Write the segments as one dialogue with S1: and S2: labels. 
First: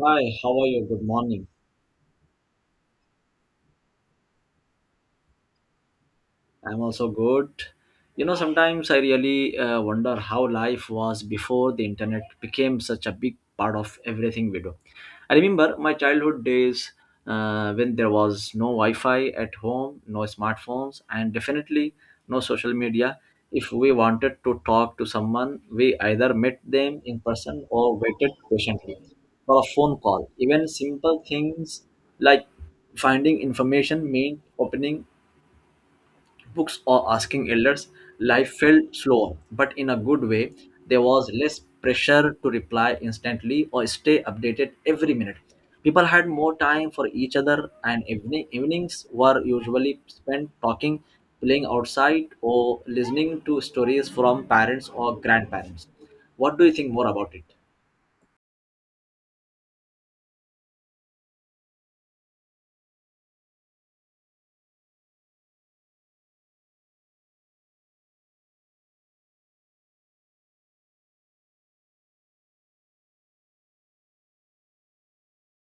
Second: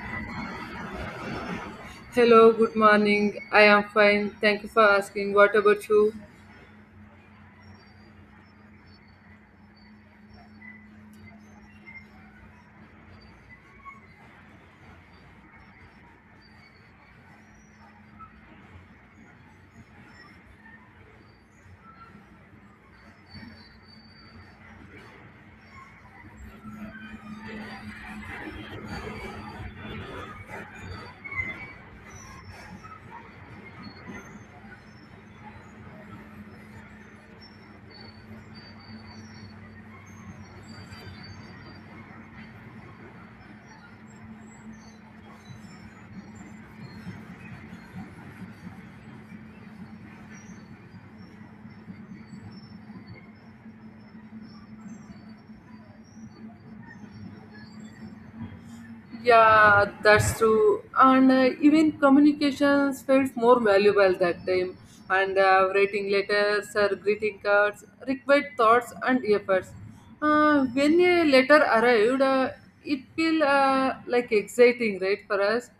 S1: Hi, how are you? Good morning.
S2: Hello, good morning. I am fine. Thank you for asking. What about you?
S1: I'm also good. You know, sometimes I really wonder how life was before the internet became such a big part of everything we do. I remember my childhood days when there was no Wi Fi at home, no smartphones, and definitely no social media. If we wanted to talk to someone, we either met them in person or waited patiently for a phone call. Even simple things like finding information meant opening books or asking elders. Life felt slower, but in a good way. There was less pressure to reply instantly or stay updated every minute. People had more time for each other, and evenings were usually spent talking, playing outside, or listening to stories from parents or grandparents. What do you think more about it?
S2: Yeah, that's true. And Even communications felt more valuable that time. And Writing letters or greeting cards required thoughts and efforts. When a letter arrived, it felt like exciting, right, for us.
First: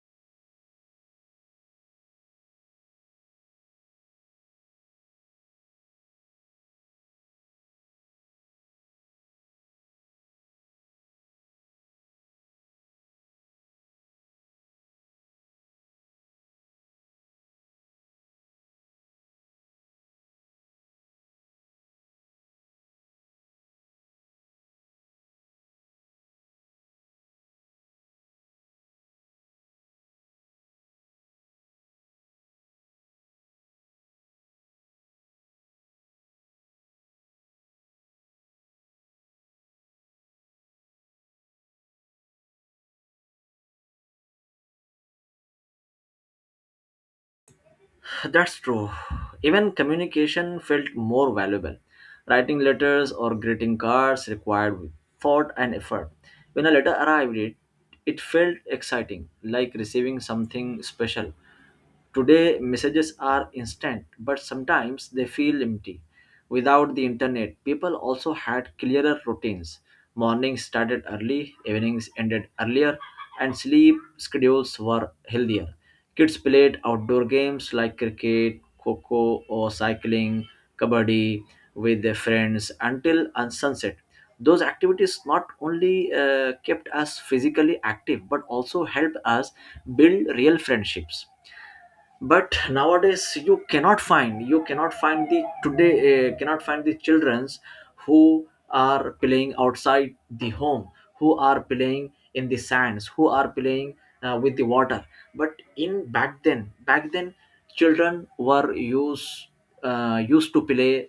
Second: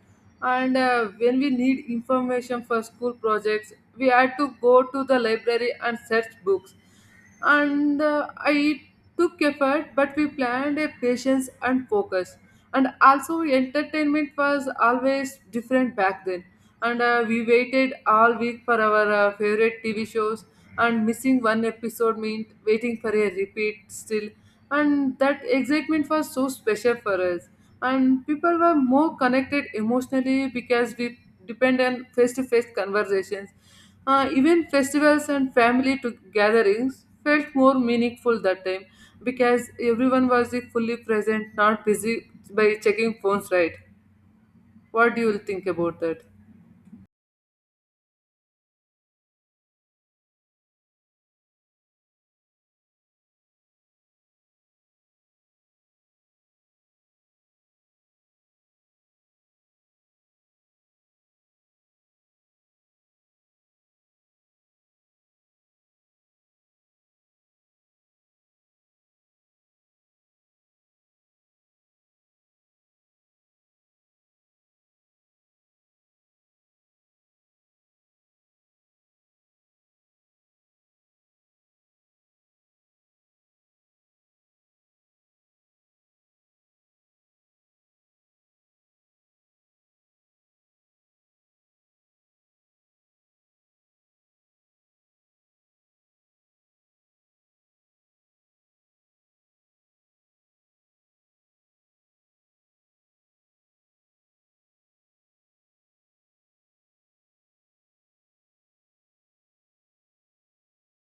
S2: And When we need information for school projects, we had to go to the library and search books. And I took effort, but we planned a patience and focus. And also entertainment was always different back then, and we waited all week for our favorite TV shows, and missing one episode meant waiting for a repeat still, and that excitement was so special for us. And people were more connected emotionally because we depend on face-to-face conversations. Even festivals and family to gatherings felt more meaningful that time, because everyone was fully present, not busy by checking phones, right? What do you think about that?
S1: That's true. Even communication felt more valuable. Writing letters or greeting cards required thought and effort. When a letter arrived, it felt exciting, like receiving something special. Today, messages are instant, but sometimes they feel empty. Without the internet, people also had clearer routines. Mornings started early, evenings ended earlier, and sleep schedules were healthier. Kids played outdoor games like cricket, coco, or cycling, kabaddi with their friends until sunset. Those activities not only kept us physically active but also helped us build real friendships. But nowadays, you cannot find the today cannot find the childrens who are playing outside the home, who are playing in the sands, who are playing with the water. But in back then, children were used to play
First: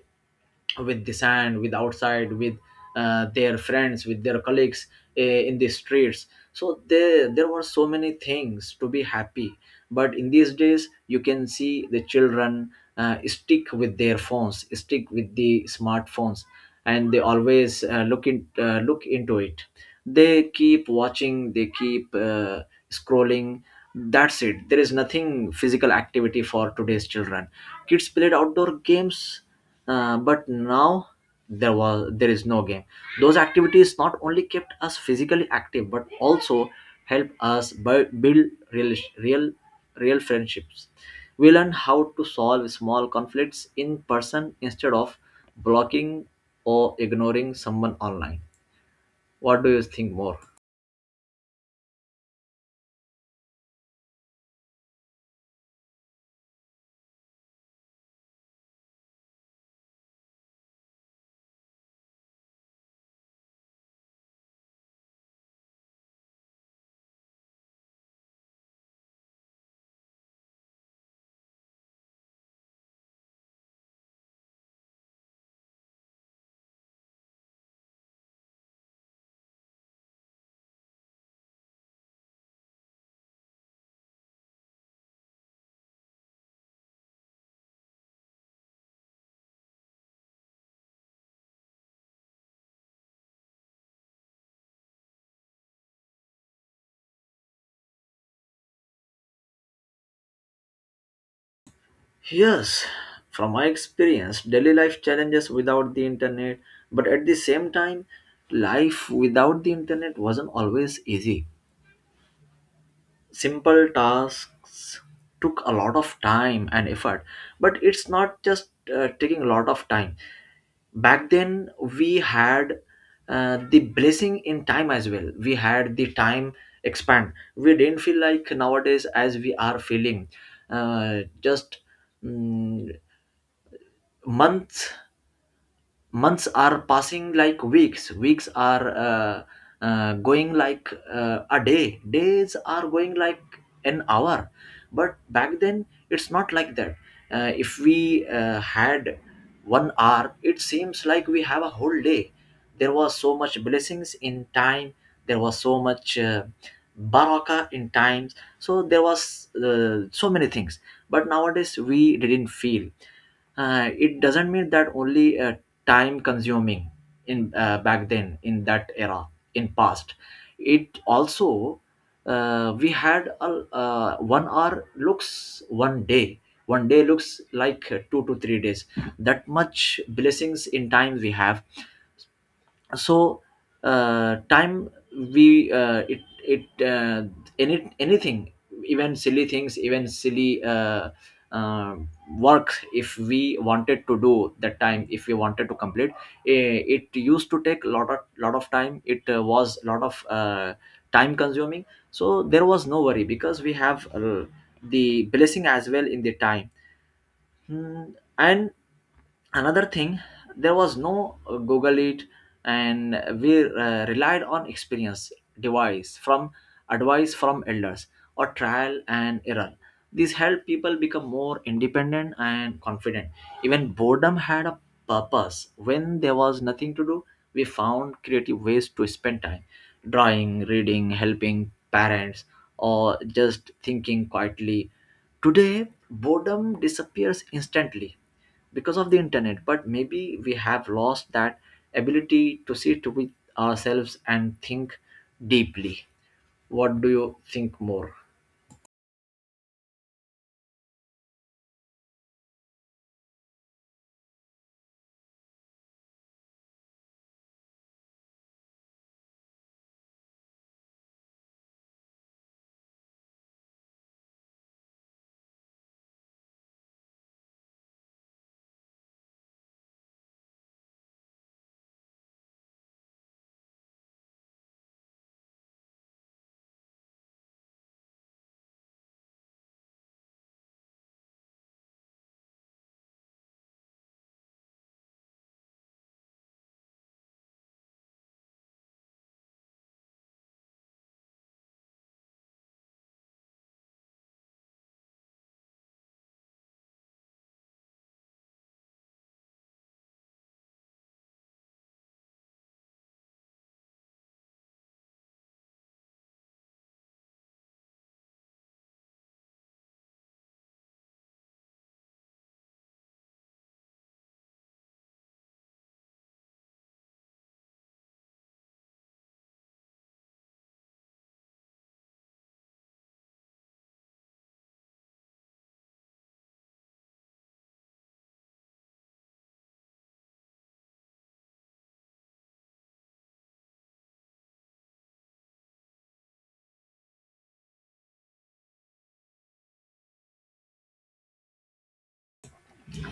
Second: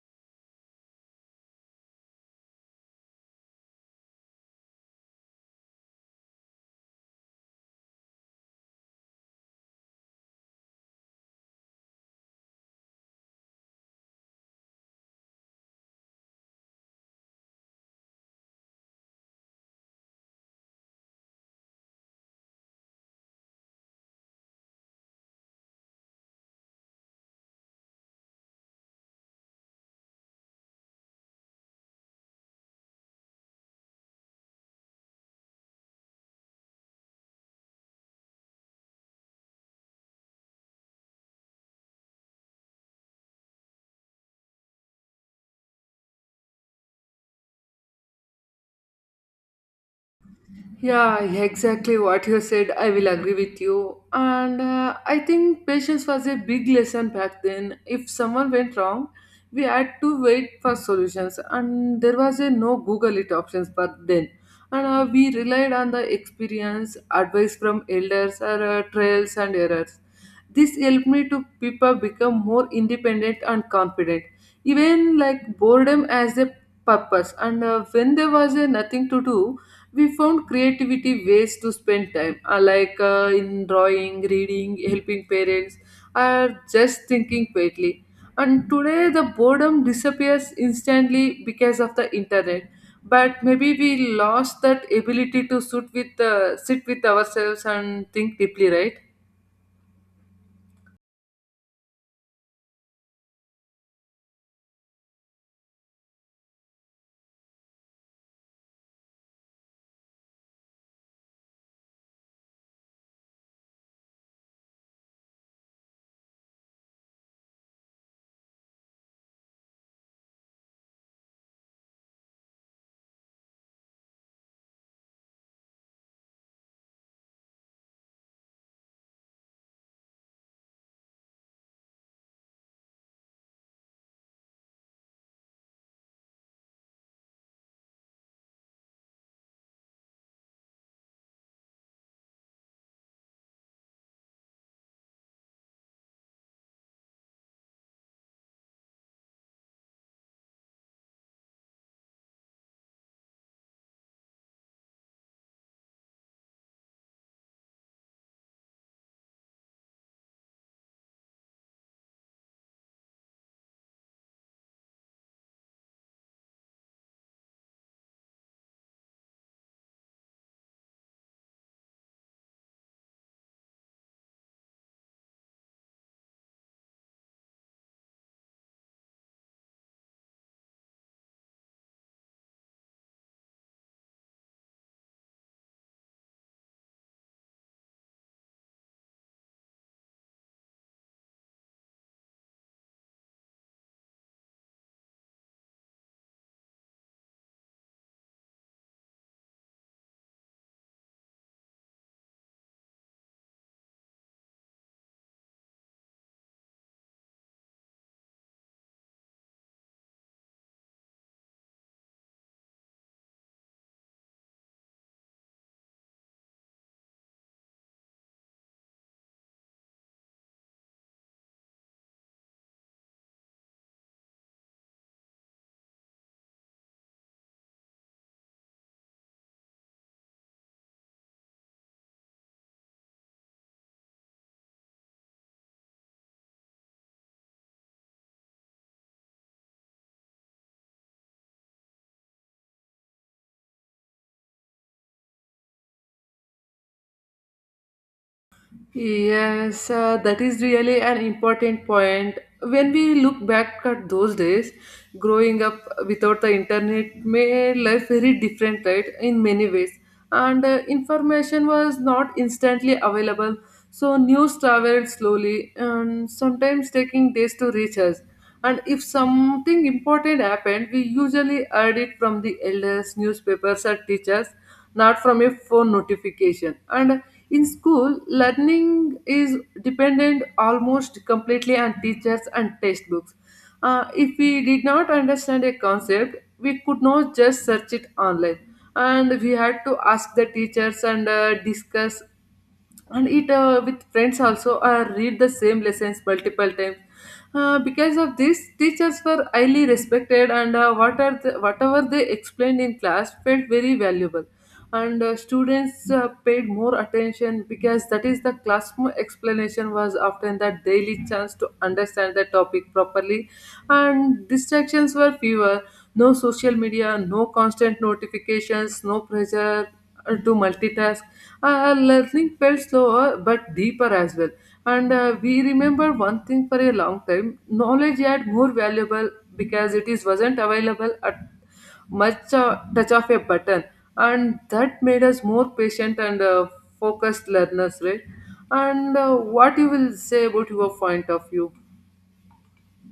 S1: with the sand, with outside, with their friends, with their colleagues in the streets. So there were so many things to be happy. But in these days you can see the children stick with their phones, stick with the smartphones. And they always look in, look into it. They keep watching, they keep scrolling. That's it. There is nothing physical activity for today's children. Kids played outdoor games, but now there is no game. Those activities not only kept us physically active but also help us build real real real friendships. We learn how to solve small conflicts in person instead of blocking or ignoring someone online. What do you think more?
S2: Yeah, exactly what you said. I will agree with you. And I think patience was a big lesson back then. If someone went wrong, we had to wait for solutions, and there was a no Google it options back then. And We relied on the experience, advice from elders, or trials and errors. This helped me to people become more independent and confident. Even like boredom as a purpose, and when there was nothing to do, we found creativity ways to spend time, like in drawing, reading, helping parents, or just thinking quietly. And today the boredom disappears instantly because of the internet, but maybe we lost that ability to sit with ourselves and think deeply, right?
S1: Yes, from my experience, daily life challenges without the internet, but at the same time, life without the internet wasn't always easy. Simple tasks took a lot of time and effort, but it's not just taking a lot of time. Back then, we had the blessing in time as well. We had the time expand. We didn't feel like nowadays as we are feeling. Just mm, months months are passing like weeks are going like a day days are going like an hour. But back then it's not like that. If we had 1 hour, it seems like we have a whole day. There was so much blessings in time. There was so much baraka in times. So there was so many things. But nowadays we didn't feel it. Doesn't mean that only time consuming. In back then, in that era, in past, it also, we had a, 1 hour looks one day, one day looks like 2 to 3 days. That much blessings in time we have. So time, we it it anything. Even silly things, even silly uh, work, if we wanted to do that time, if we wanted to complete, it used to take lot of time. It was lot of time consuming. So there was no worry because we have the blessing as well in the time. Hmm, and another thing, there was no google it. And we relied on experience, device from advice from elders, or trial and error. These helped people become more independent and confident. Even boredom had a purpose. When there was nothing to do, we found creative ways to spend time: drawing, reading, helping parents, or just thinking quietly. Today boredom disappears instantly because of the internet, but maybe we have lost that ability to sit with ourselves and think deeply. What do you think more?
S2: Yes, that is really an important point. When we look back at those days, growing up without the internet made life very different, right? In many ways, and information was not instantly available, so news traveled slowly and sometimes taking days to reach us. And if something important happened, we usually heard it from the elders, newspapers, or teachers, not from a phone notification. And in school, learning is dependent almost completely on teachers and textbooks. If we did not understand a concept, we could not just search it online. And we had to ask the teachers and discuss and eat with friends also, or read the same lessons multiple times, because of this teachers were highly respected. And whatever they explained in class felt very valuable. And students paid more attention, because that is the classroom explanation was often the daily chance to understand the topic properly. And distractions were fewer, no social media, no constant notifications, no pressure to multitask. Learning felt slower but deeper as well. And we remember one thing for a long time, knowledge had more valuable because it is wasn't available at much touch of a button. And that made us more patient and focused learners, right? And what you will say about your point of view?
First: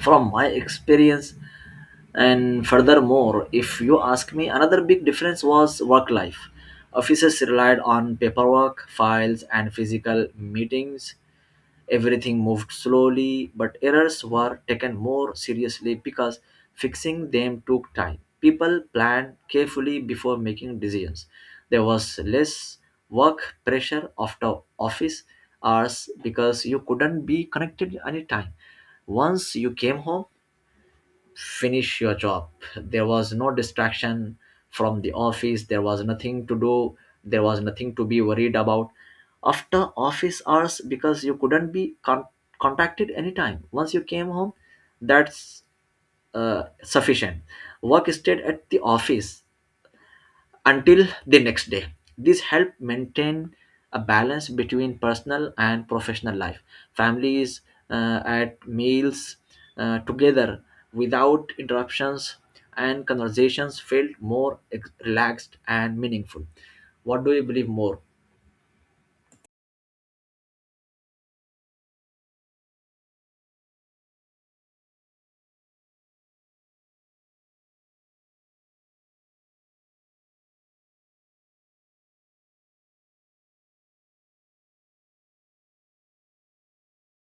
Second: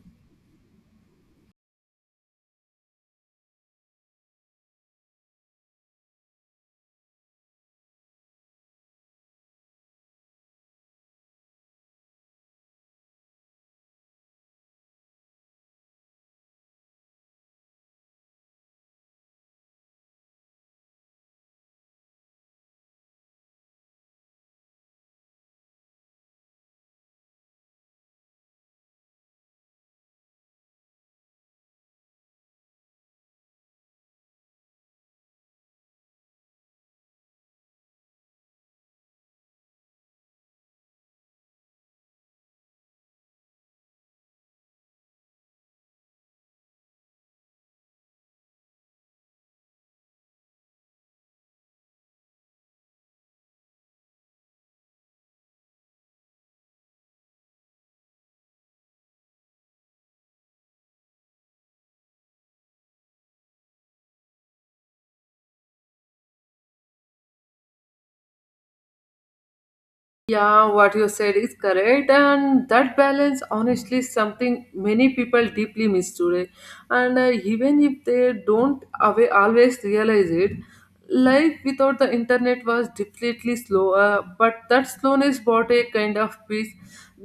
S1: From my experience, and furthermore, if you ask me, another big difference was work life. Offices relied on paperwork, files, and physical meetings. Everything moved slowly, but errors were taken more seriously because fixing them took time. People planned carefully before making decisions. There was less work pressure after office hours because you couldn't be connected anytime. Once you came home, finish your job. There was no distraction from the office, there was nothing to do, there was nothing to be worried about. After office hours, because you couldn't be contacted anytime, once you came home, that's sufficient. Work stayed at the office until the next day. This helps maintain a balance between personal and professional life. Families at meals together without interruptions, and conversations felt more relaxed and meaningful. What do you believe more?
S2: Yeah, what you said is correct, and that balance honestly is something many people deeply miss today. And even if they don't awa- always realize it, life without the internet was definitely slower, but that slowness brought a kind of peace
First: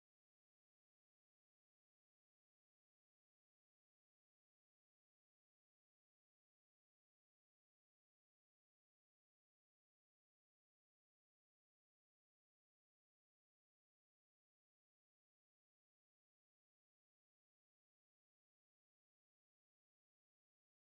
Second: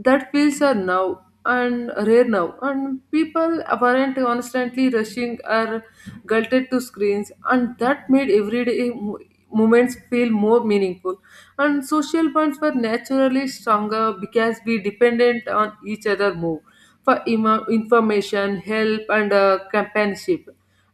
S2: that feels are now and rare now. And people weren't constantly rushing or guilted to screens, and that made everyday moments feel more meaningful. And social bonds were naturally stronger because we dependent on each other more for information, help, and companionship.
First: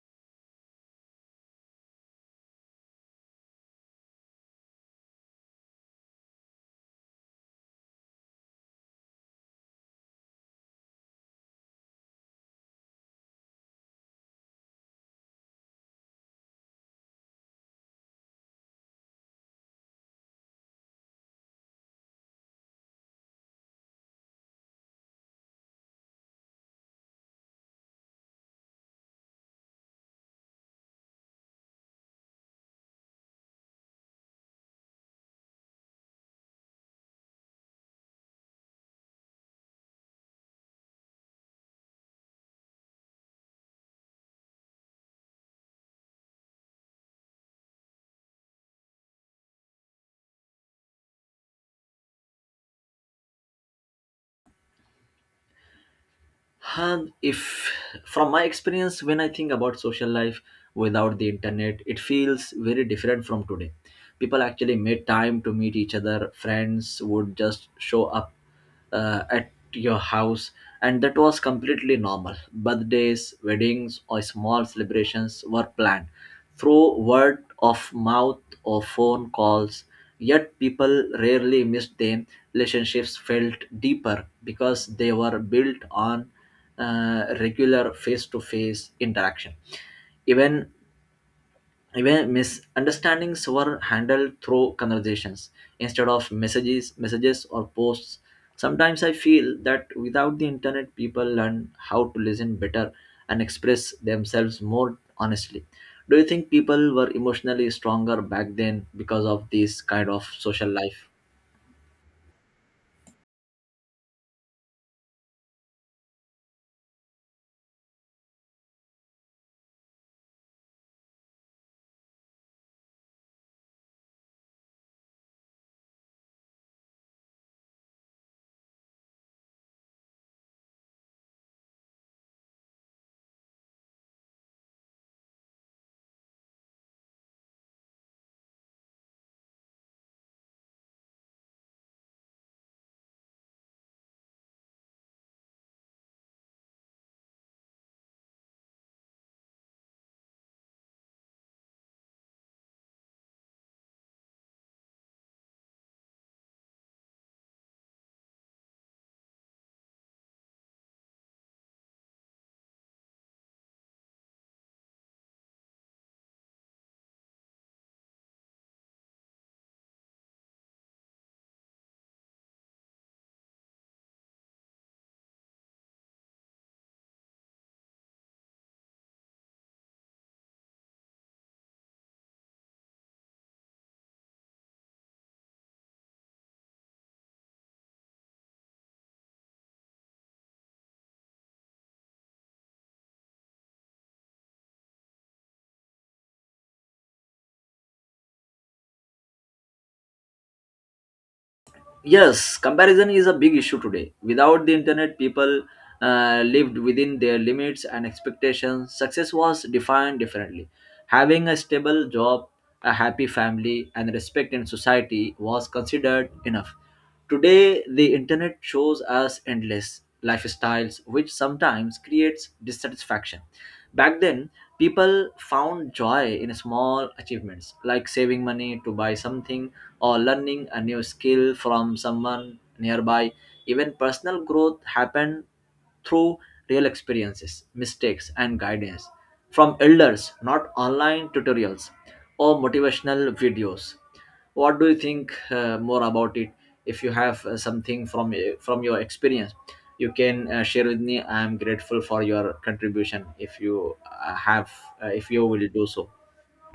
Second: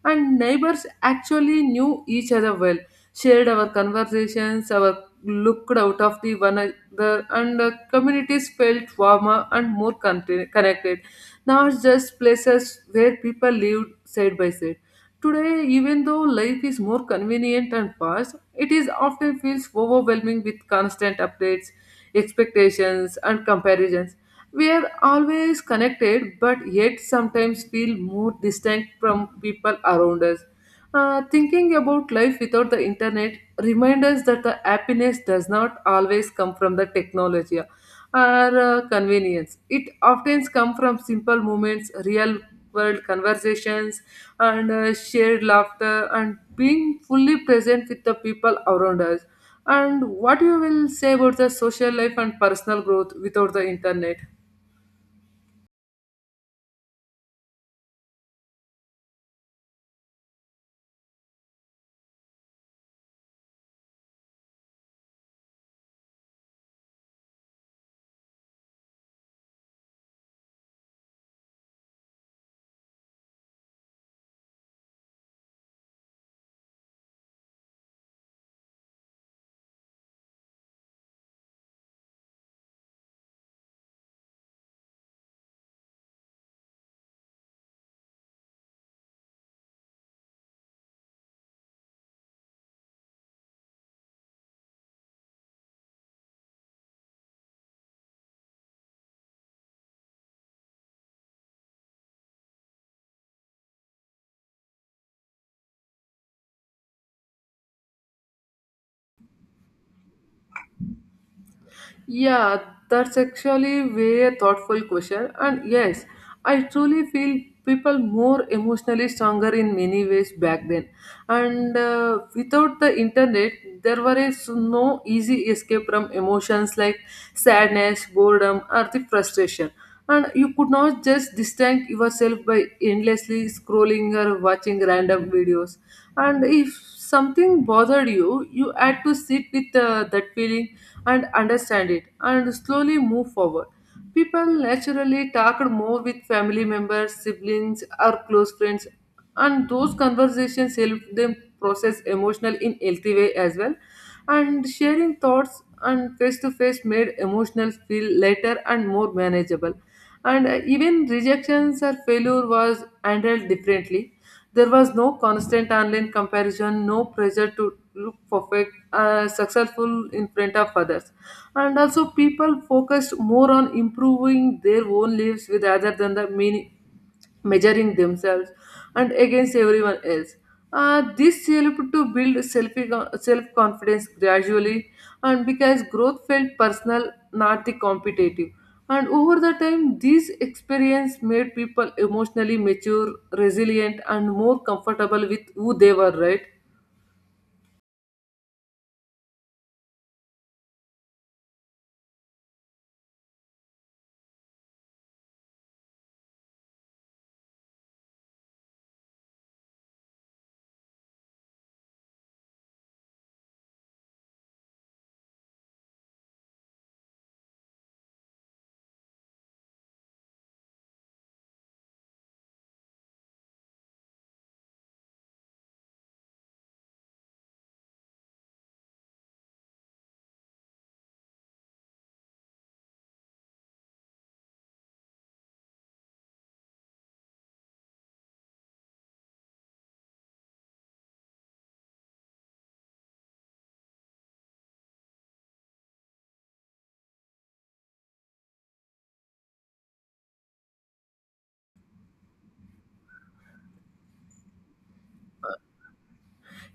S2: And neighbors actually knew each other well, shared our conversations, our looked out of the one another, and communities felt warmer and connected, now it's just places where people lived side by side. Today, even though life is more convenient and fast, it is often feels overwhelming with constant updates, expectations, and comparisons. We are always connected, but yet sometimes feel more distant from people around us. Thinking about life without the internet reminds us that the happiness does not always come from the technology or convenience. It often comes from simple moments, real world conversations, and shared laughter, and being fully present with the people around us. And what you will say about the social life and personal growth without the internet?
S1: And if From my experience, when I think about social life without the internet, it feels very different from today. People actually made time to meet each other. Friends would just show up at your house, and that was completely normal. Birthdays, weddings, or small celebrations were planned through word of mouth or phone calls. Yet people rarely missed them. Relationships felt deeper because they were built on regular face to face interaction. Even Even misunderstandings were handled through conversations instead of messages or posts. Sometimes I feel that without the internet people learn how to listen better and express themselves more honestly. Do you think people were emotionally stronger back then because of this kind of social life?
S2: Yeah, that's actually very thoughtful question. And yes, I truly feel people more emotionally stronger in many ways back then. And without the internet, there was no easy escape from emotions like sadness, boredom, or the frustration. And you could not just distract yourself by endlessly scrolling or watching random videos. And if something bothered you, you had to sit with that feeling and understand it and slowly move forward. People naturally talked more with family members, siblings, or close friends, and those conversations help them process emotional in healthy way as well. And sharing thoughts and face to face made emotional feel lighter and more manageable. And even rejections or failure was handled differently. There was no constant online comparison, no pressure to look perfect successful in front of others. And also people focused more on improving their own lives with rather than the meaning measuring themselves and against everyone else. This helped to build self confidence gradually, and because growth felt personal, not the competitive. And over the time, these experience made people emotionally mature, resilient, and more comfortable with who they were, right?
S1: Yes, comparison is a big issue today. Without the internet, people lived within their limits and expectations. Success was defined differently. Having a stable job, a happy family, and respect in society was considered enough. Today, the internet shows us endless lifestyles, which sometimes creates dissatisfaction. Back then, people found joy in small achievements, like saving money to buy something or learning a new skill from someone nearby. Even personal growth happened through real experiences, mistakes, and guidance from elders, not online tutorials or motivational videos. What do you think more about it? If you have something from your experience, you can share with me. I am grateful for your contribution. If you have, if you will do so.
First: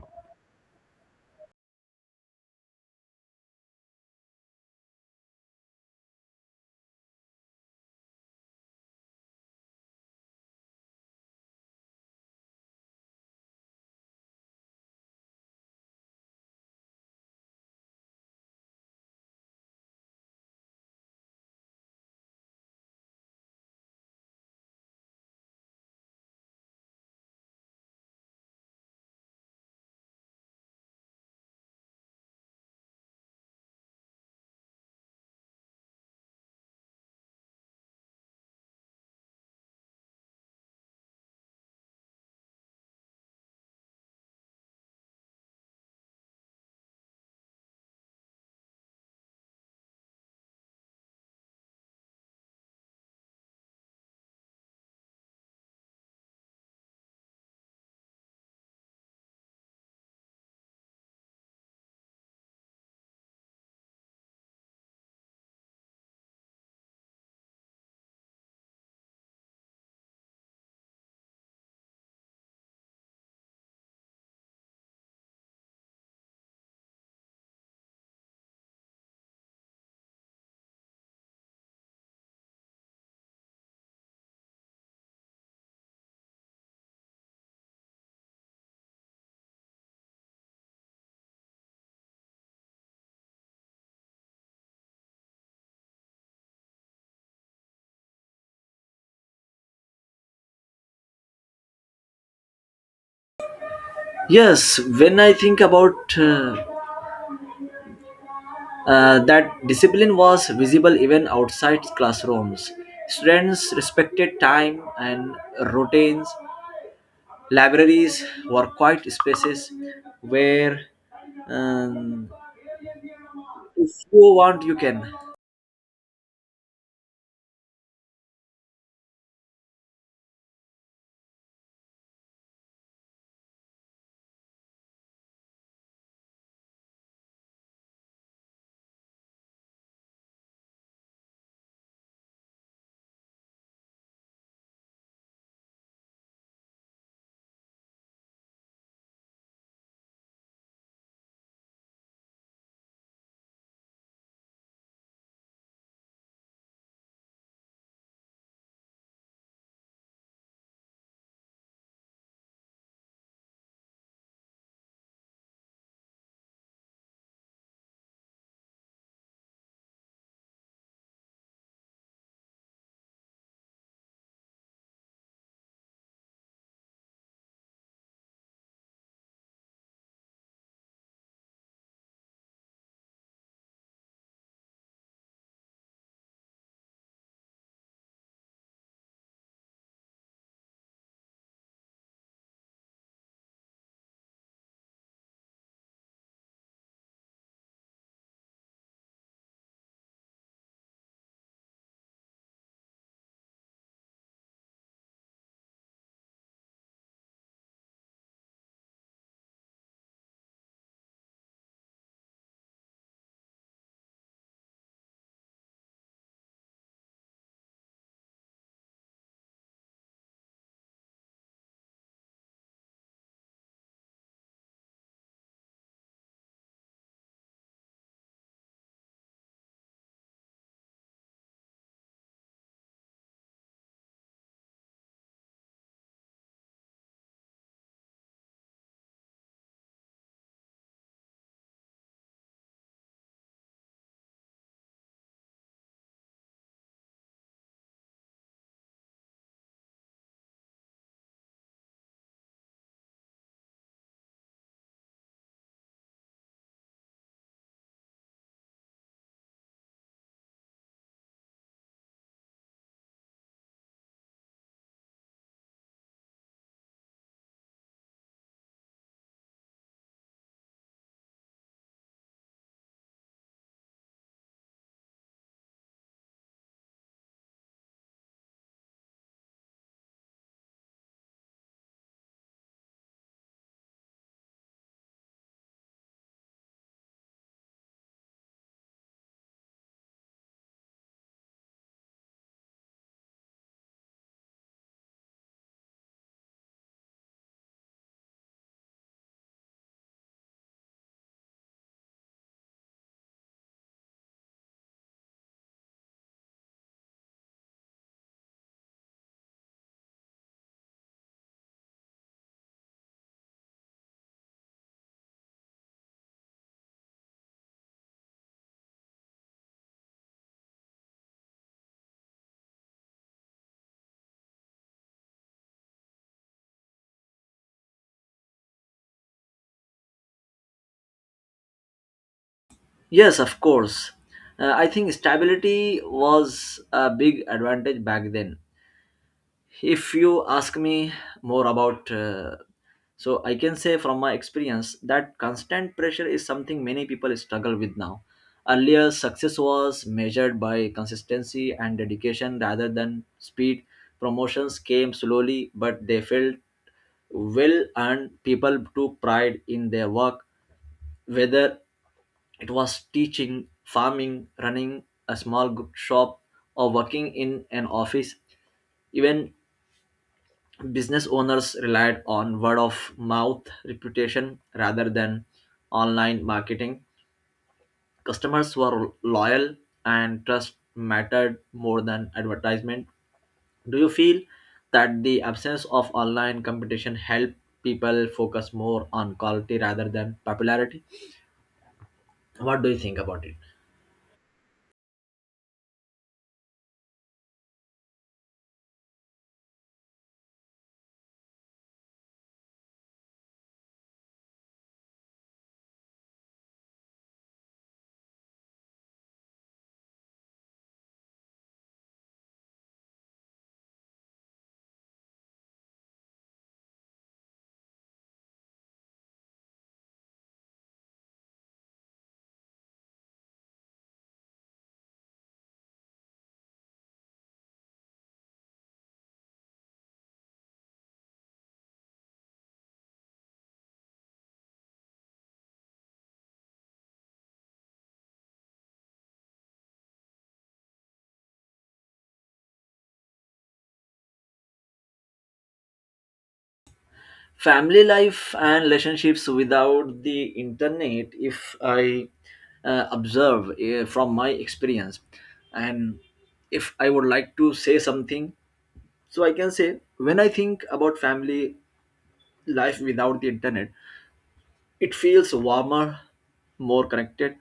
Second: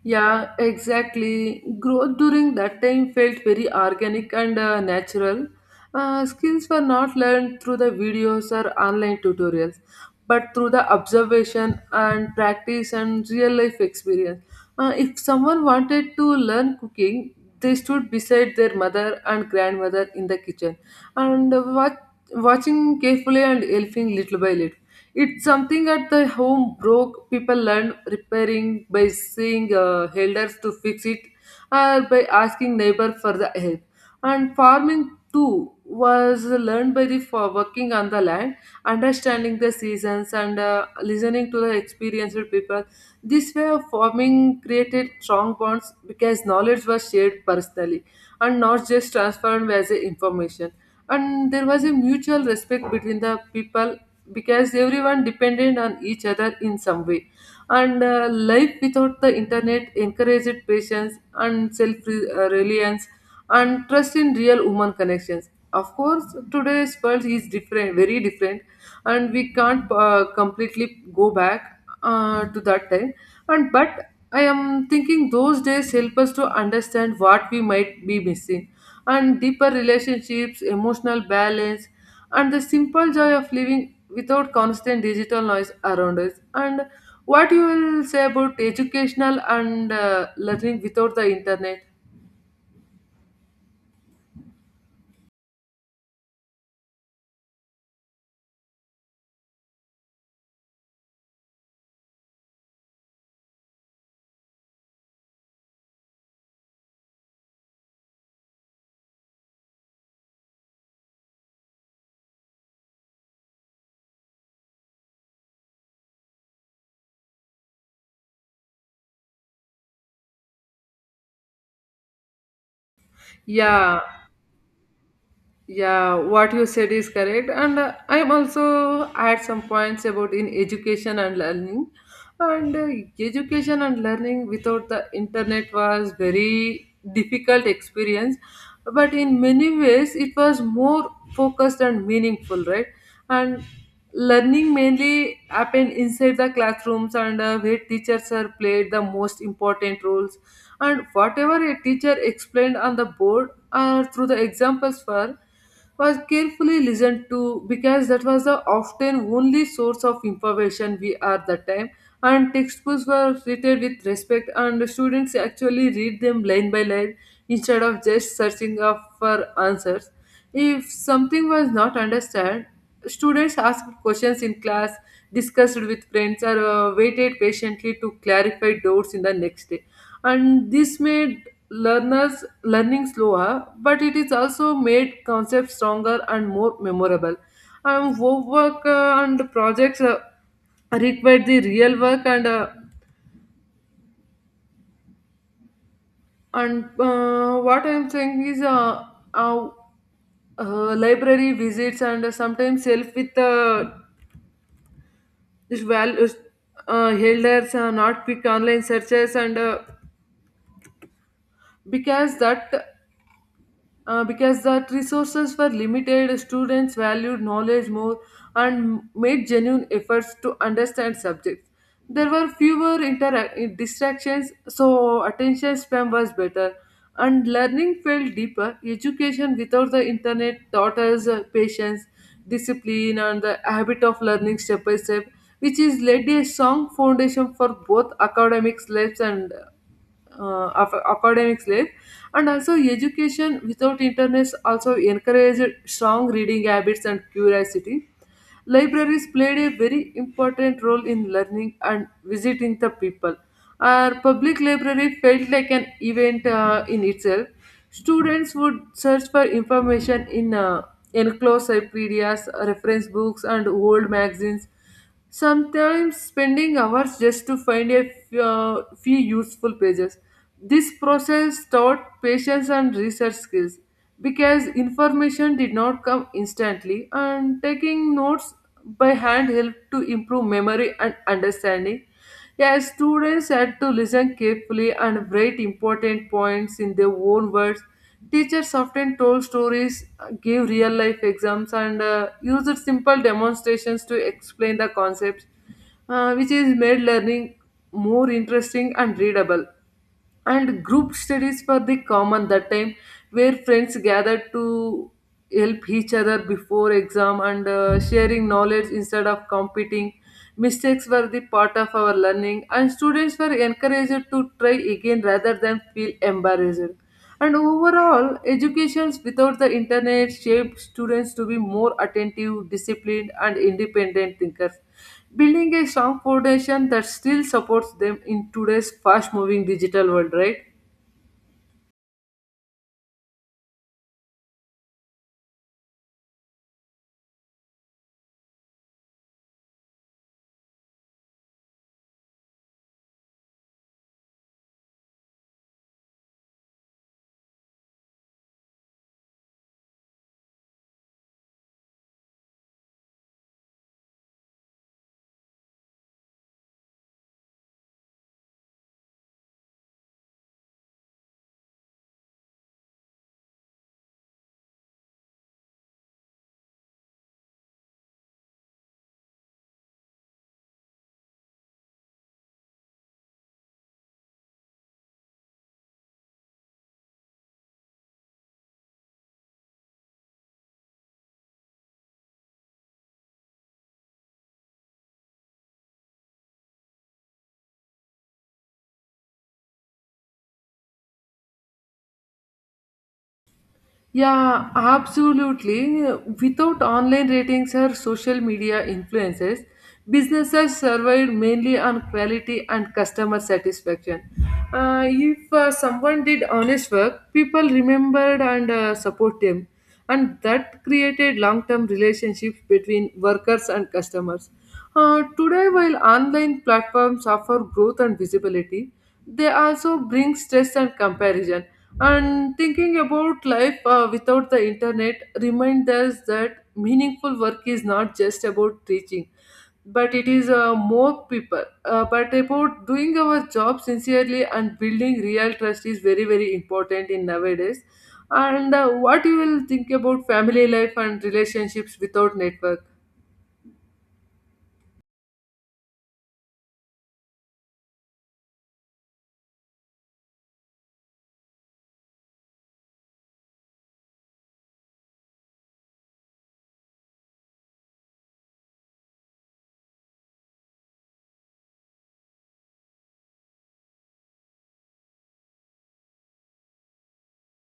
S2: Yeah, exactly. Growth during that time felt very organic and natural. Skills were not learned through the videos or online tutorials, but through the observation and practice and real life experience. If someone wanted to learn cooking, they stood beside their mother and grandmother in the kitchen and watching carefully and helping little by little. It's something at the home broke. People learn repairing by seeing elders to fix it or by asking neighbor for the help. And farming too was learned by the for working on the land, understanding the seasons and listening to the experienced people. This way of farming created strong bonds because knowledge was shared personally and not just transferred as a information. And there was a mutual respect between the people, because everyone depended on each other in some way. And life without the internet encouraged patience and self-reliance and trust in real human connections, of course. Today's world is different, very different, and we can't completely go back to that time. And but I am thinking those days help us to understand what we might be missing, and deeper relationships, emotional balance, and the simple joy of living without constant digital noise around us. And what you will say about educational and learning without the internet?
S1: Yes, when I think about discipline was visible even outside classrooms. Students respected time and routines. Libraries were quiet spaces where, um, if
S2: Yeah,
S1: you want, you can.
S2: Yeah, what you said is correct, and I am also add some points about in education and learning. And education and learning without the internet was very difficult experience, but in many ways it was more focused and meaningful, right? And learning mainly happened inside the classrooms and where teachers are played the most important roles. And whatever a teacher explained on the board through the examples for was carefully listened to, because that was the often only source of information we at the time. And textbooks were treated with respect and the students actually read them line by line, instead of just searching up for answers. If something was not understood, students asked questions in class, discussed with friends, or waited patiently to clarify doubts in the next day. And this made learners learning slower, but it is also made concepts stronger and more memorable. And work and projects require the real work and what I'm saying is uh, library visits and sometimes self with this val- elders, not quick online searches, and because that because that resources were limited, students valued knowledge more and made genuine efforts to understand subjects. There were fewer interac distractions, so attention span was better, and learning felt deeper. Education without the internet taught us patience, discipline, and the habit of learning step by step, which is laid a strong foundation for both academic lives and of academic slave. And also education without internet also encouraged strong reading habits and curiosity. Libraries played a very important role in learning and visiting the people. Our public library felt like an event in itself. Students would search for information in encyclopedias, reference books, and old magazines, sometimes spending hours just to find a few useful pages. This process taught patience and research skills, because information did not come instantly, and taking notes by hand helped to improve memory and understanding. Yes, students had to listen carefully and write important points in their own words. Teachers often told stories, gave real life exams, and used simple demonstrations to explain the concepts, which is made learning more interesting and readable, and group studies were the common that time where friends gathered to help each other before exam, and sharing knowledge instead of competing. Mistakes were the part of our learning, and students were encouraged to try again rather than feel embarrassed. And overall educations without the internet shaped students to be more attentive, disciplined, and independent thinkers, building a strong foundation that still supports them in today's fast moving digital world, right?
S1: Yes, of course. I think stability was a big advantage back then. If you ask me more about, so I can say from my experience that constant pressure is something many people struggle with now. Earlier, success was measured by consistency and dedication rather than speed. Promotions came slowly, but they felt well, and people took pride in their work, whether it was teaching, farming, running a small shop, or working in an office. Even business owners relied on word of mouth reputation rather than online marketing. Customers were loyal and trust mattered more than advertisement. Do you feel that the absence of online competition helped people focus more on quality rather than popularity? What do you think about it?
S2: Yeah, absolutely. Without online ratings or social media influences, businesses survived mainly on quality and customer satisfaction. If someone did honest work, people remembered and support them, and that created long term relationships between workers and customers. Today, while online platforms offer growth and visibility, they also bring stress and comparison. And thinking about life without the internet reminds us that meaningful work is not just about teaching, but it is more people. But about doing our job sincerely and building real trust is very, very important in nowadays. And what you will think about family life and relationships without network?
S1: Family life and relationships without the internet, if I observe from my experience, and if I would like to say something, so I can say, when I think about family life without the internet, it feels warmer, more connected.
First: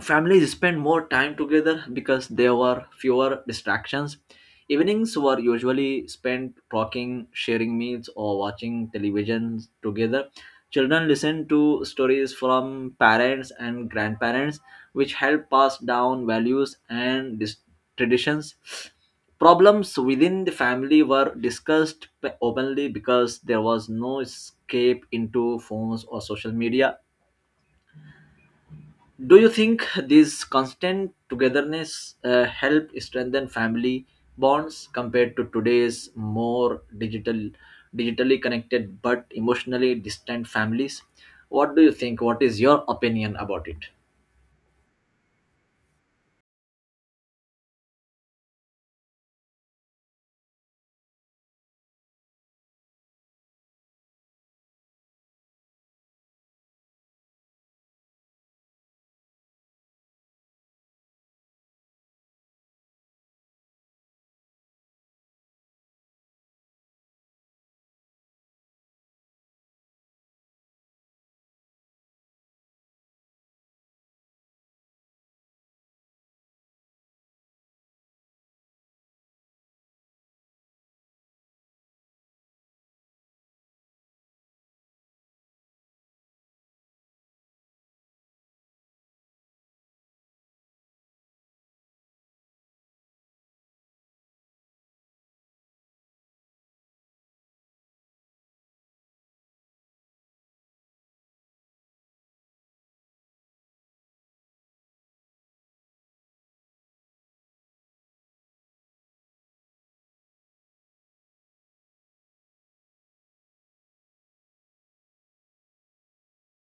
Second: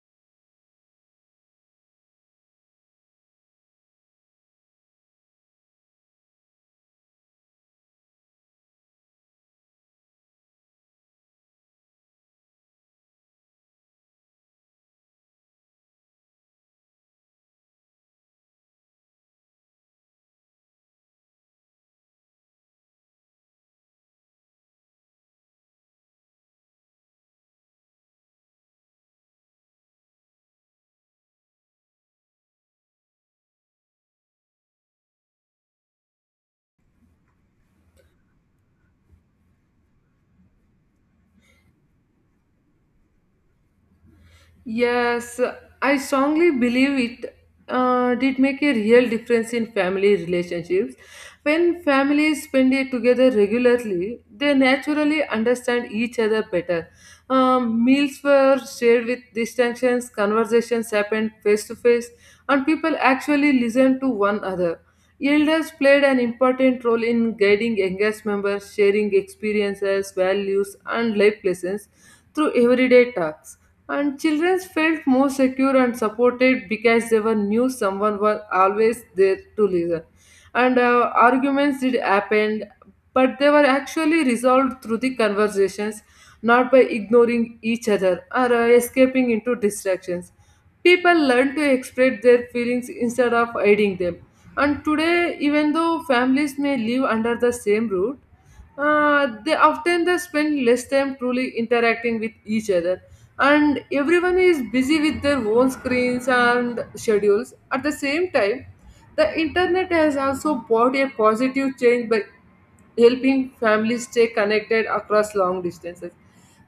S1: Families spent more time together because there were fewer distractions. Evenings were usually spent talking, sharing meals, or watching television together. Children listened to stories from parents and grandparents, which helped pass down values and traditions. Problems within the family were discussed openly because there was no escape into phones or social media. Do you think this constant togetherness help strengthen family bonds compared to today's more digitally connected but emotionally distant families? What do you think? What is your opinion about it?
S2: Yes, I strongly believe it did make a real difference in family relationships. When families spend it together regularly, they naturally understand each other better. Meals were shared with distinctions, conversations happened face to face, and people actually listened to one another. Elders played an important role in guiding younger members, sharing experiences, values, and life lessons through everyday talks. And children felt more secure and supported because they were knew someone was always there to listen. And arguments did happen, but they were actually resolved through the conversations, not by ignoring each other or escaping into distractions. People learn to express their feelings instead of hiding them. And today, even though families may live under the same roof, they often they spend less time truly interacting with each other. And everyone is busy with their own screens and schedules. At the same time, the internet has also brought a positive change by helping families stay connected across long distances.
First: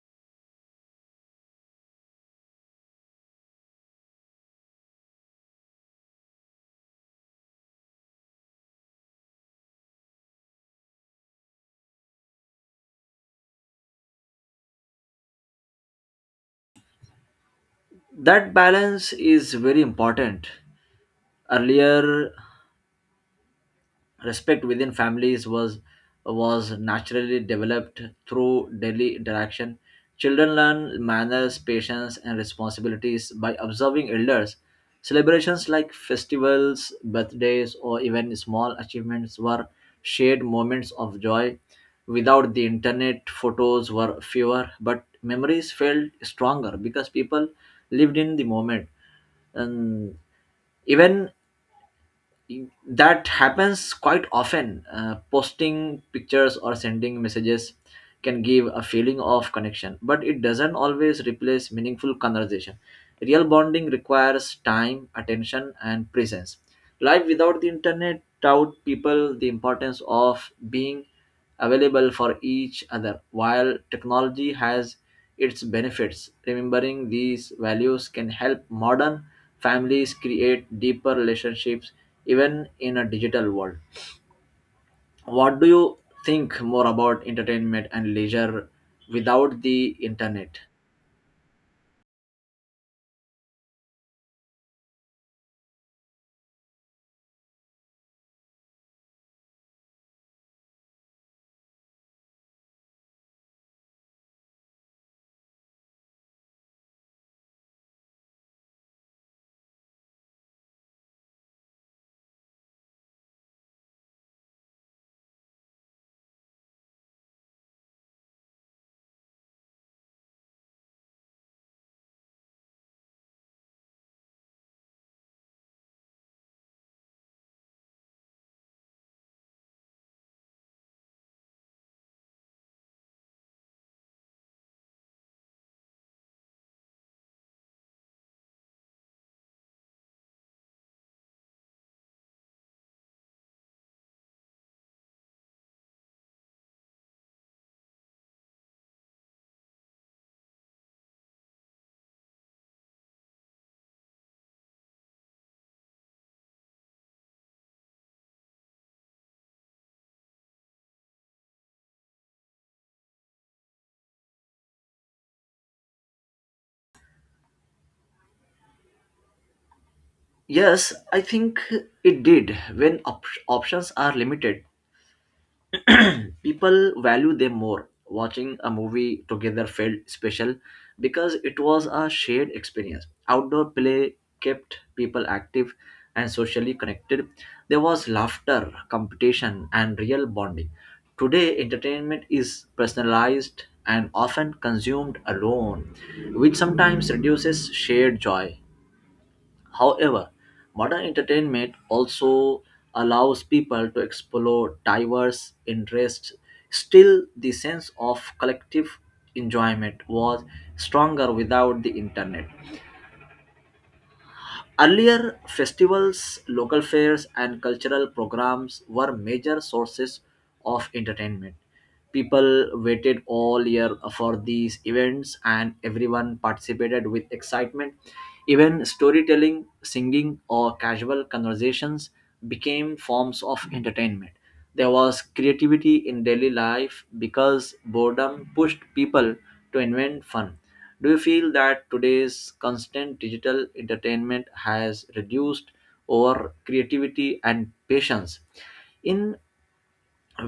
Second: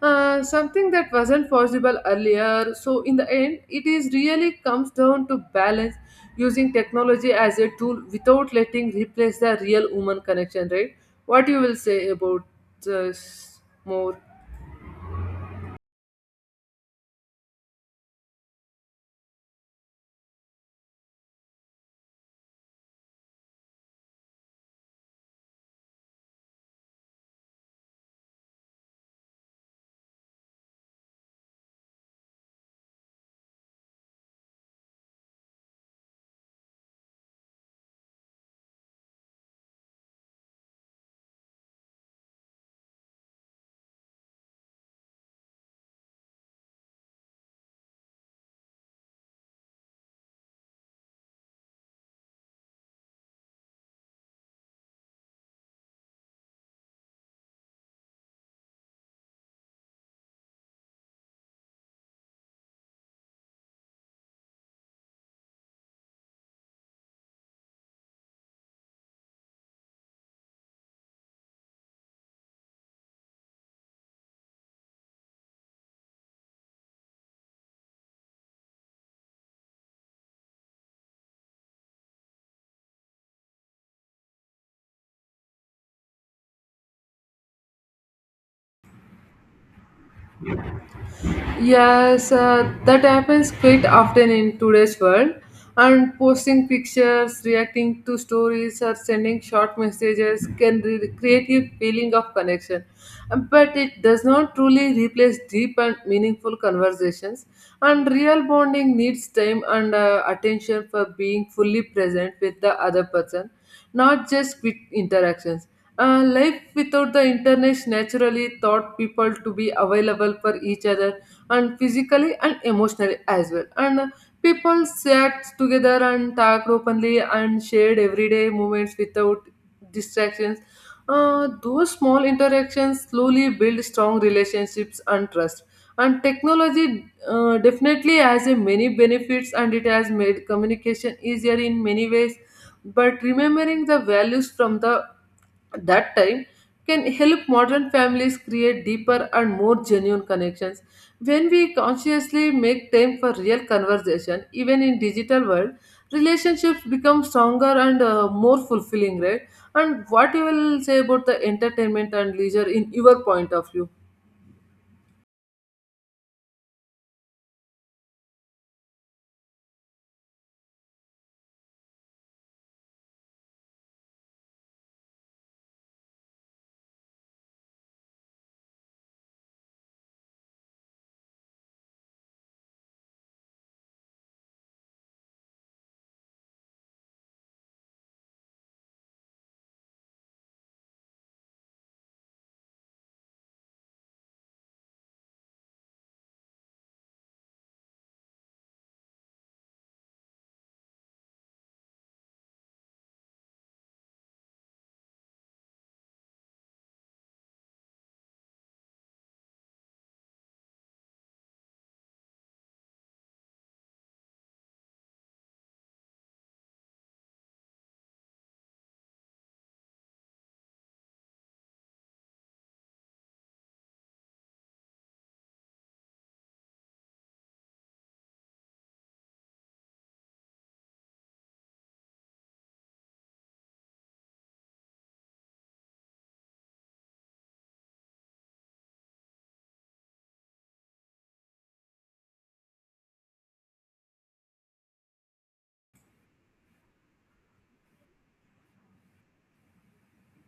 S2: Something that wasn't possible earlier. So in the end, it is really comes down to balance, using technology as a tool without letting replace the real human connection, right? What you will say about this more?
S1: That balance is very important. Earlier, respect within families was naturally developed through daily interaction. Children learn manners, patience, and responsibilities by observing elders. Celebrations like festivals, birthdays, or even small achievements were shared moments of joy. Without the internet, photos were fewer, but memories felt stronger because people lived in the moment. And even that happens quite often. Posting pictures or sending messages can give a feeling of connection, but it doesn't always replace meaningful conversation. Real bonding requires time, attention, and presence. Life without the internet taught people the importance of being available for each other. While technology has its benefits, remembering these values can help modern families create deeper relationships even in a digital world. What do you think more about entertainment and leisure without the internet?
S2: Yes, that happens quite often in today's world. And posting pictures, reacting to stories, or sending short messages can create a feeling of connection. But it does not truly replace deep and meaningful conversations. And real bonding needs time and attention for being fully present with the other person, not just quick interactions. Life without the internet naturally taught people to be available for each other, and physically and emotionally as well. And people sat together and talked openly and shared everyday moments without distractions. Those small interactions slowly build strong relationships and trust. And technology definitely has a many benefits, and it has made communication easier in many ways, but remembering the values from the that time can help modern families create deeper and more genuine connections. When we consciously make time for real conversation, even in digital world, relationships become stronger and more fulfilling, right? And what you will say about the entertainment and leisure in your point of view?
S1: Yes, I think it did. When options are limited, people value them more. Watching a movie together felt special because it was a shared experience. Outdoor play kept people active and socially connected. There was laughter, competition, and real bonding. Today entertainment is personalized and often consumed alone, which sometimes reduces shared joy. However, modern entertainment also allows people to explore diverse interests. Still, the sense of collective enjoyment was stronger without the internet. Earlier, festivals, local fairs, and cultural programs were major sources of entertainment. People waited all year for these events, and everyone participated with excitement. Even storytelling, singing, or casual conversations became forms of entertainment. There was creativity in daily life because boredom pushed people to invent fun. Do you feel that today's constant digital entertainment has reduced our creativity and patience? In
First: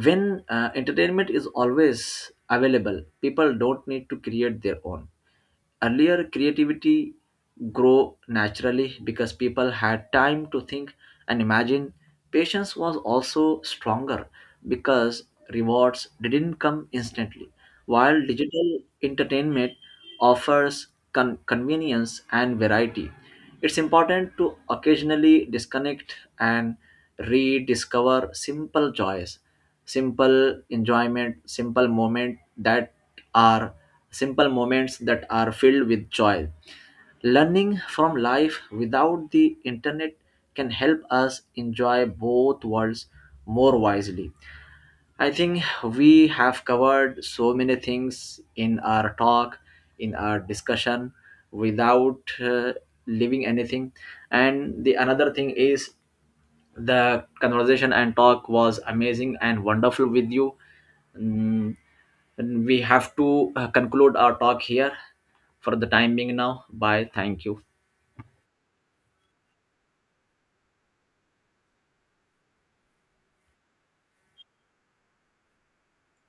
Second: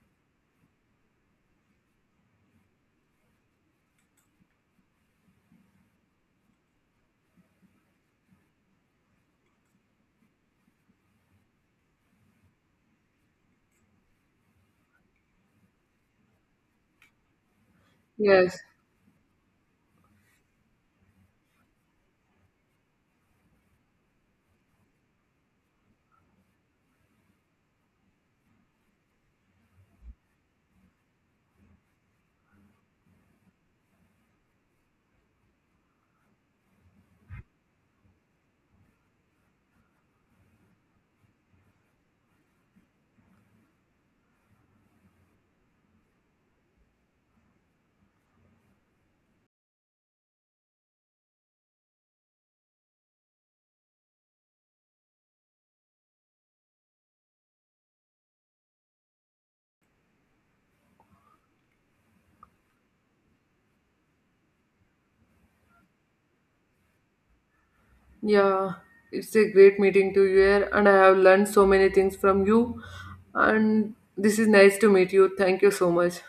S1: When entertainment is always available, people don't need to create their own. Earlier, creativity grow naturally because people had time to think and imagine. Patience was also stronger because rewards didn't come instantly. While
S2: Yes.
S1: digital entertainment offers convenience and variety, it's important to occasionally disconnect and rediscover simple joys, simple enjoyment, simple moment that are simple moments that are filled with joy. Learning from life without the internet can help us enjoy both worlds more wisely. I think we have covered so many things in our talk, in our discussion, without leaving anything. And the another thing is the conversation and talk was amazing and wonderful with you. Mm, and we have to conclude our talk here for the time being now. Bye. Thank you.
S2: Yeah, it's a great meeting to you here, and I have learned so many things from you, and this is nice to meet you. Thank you so much.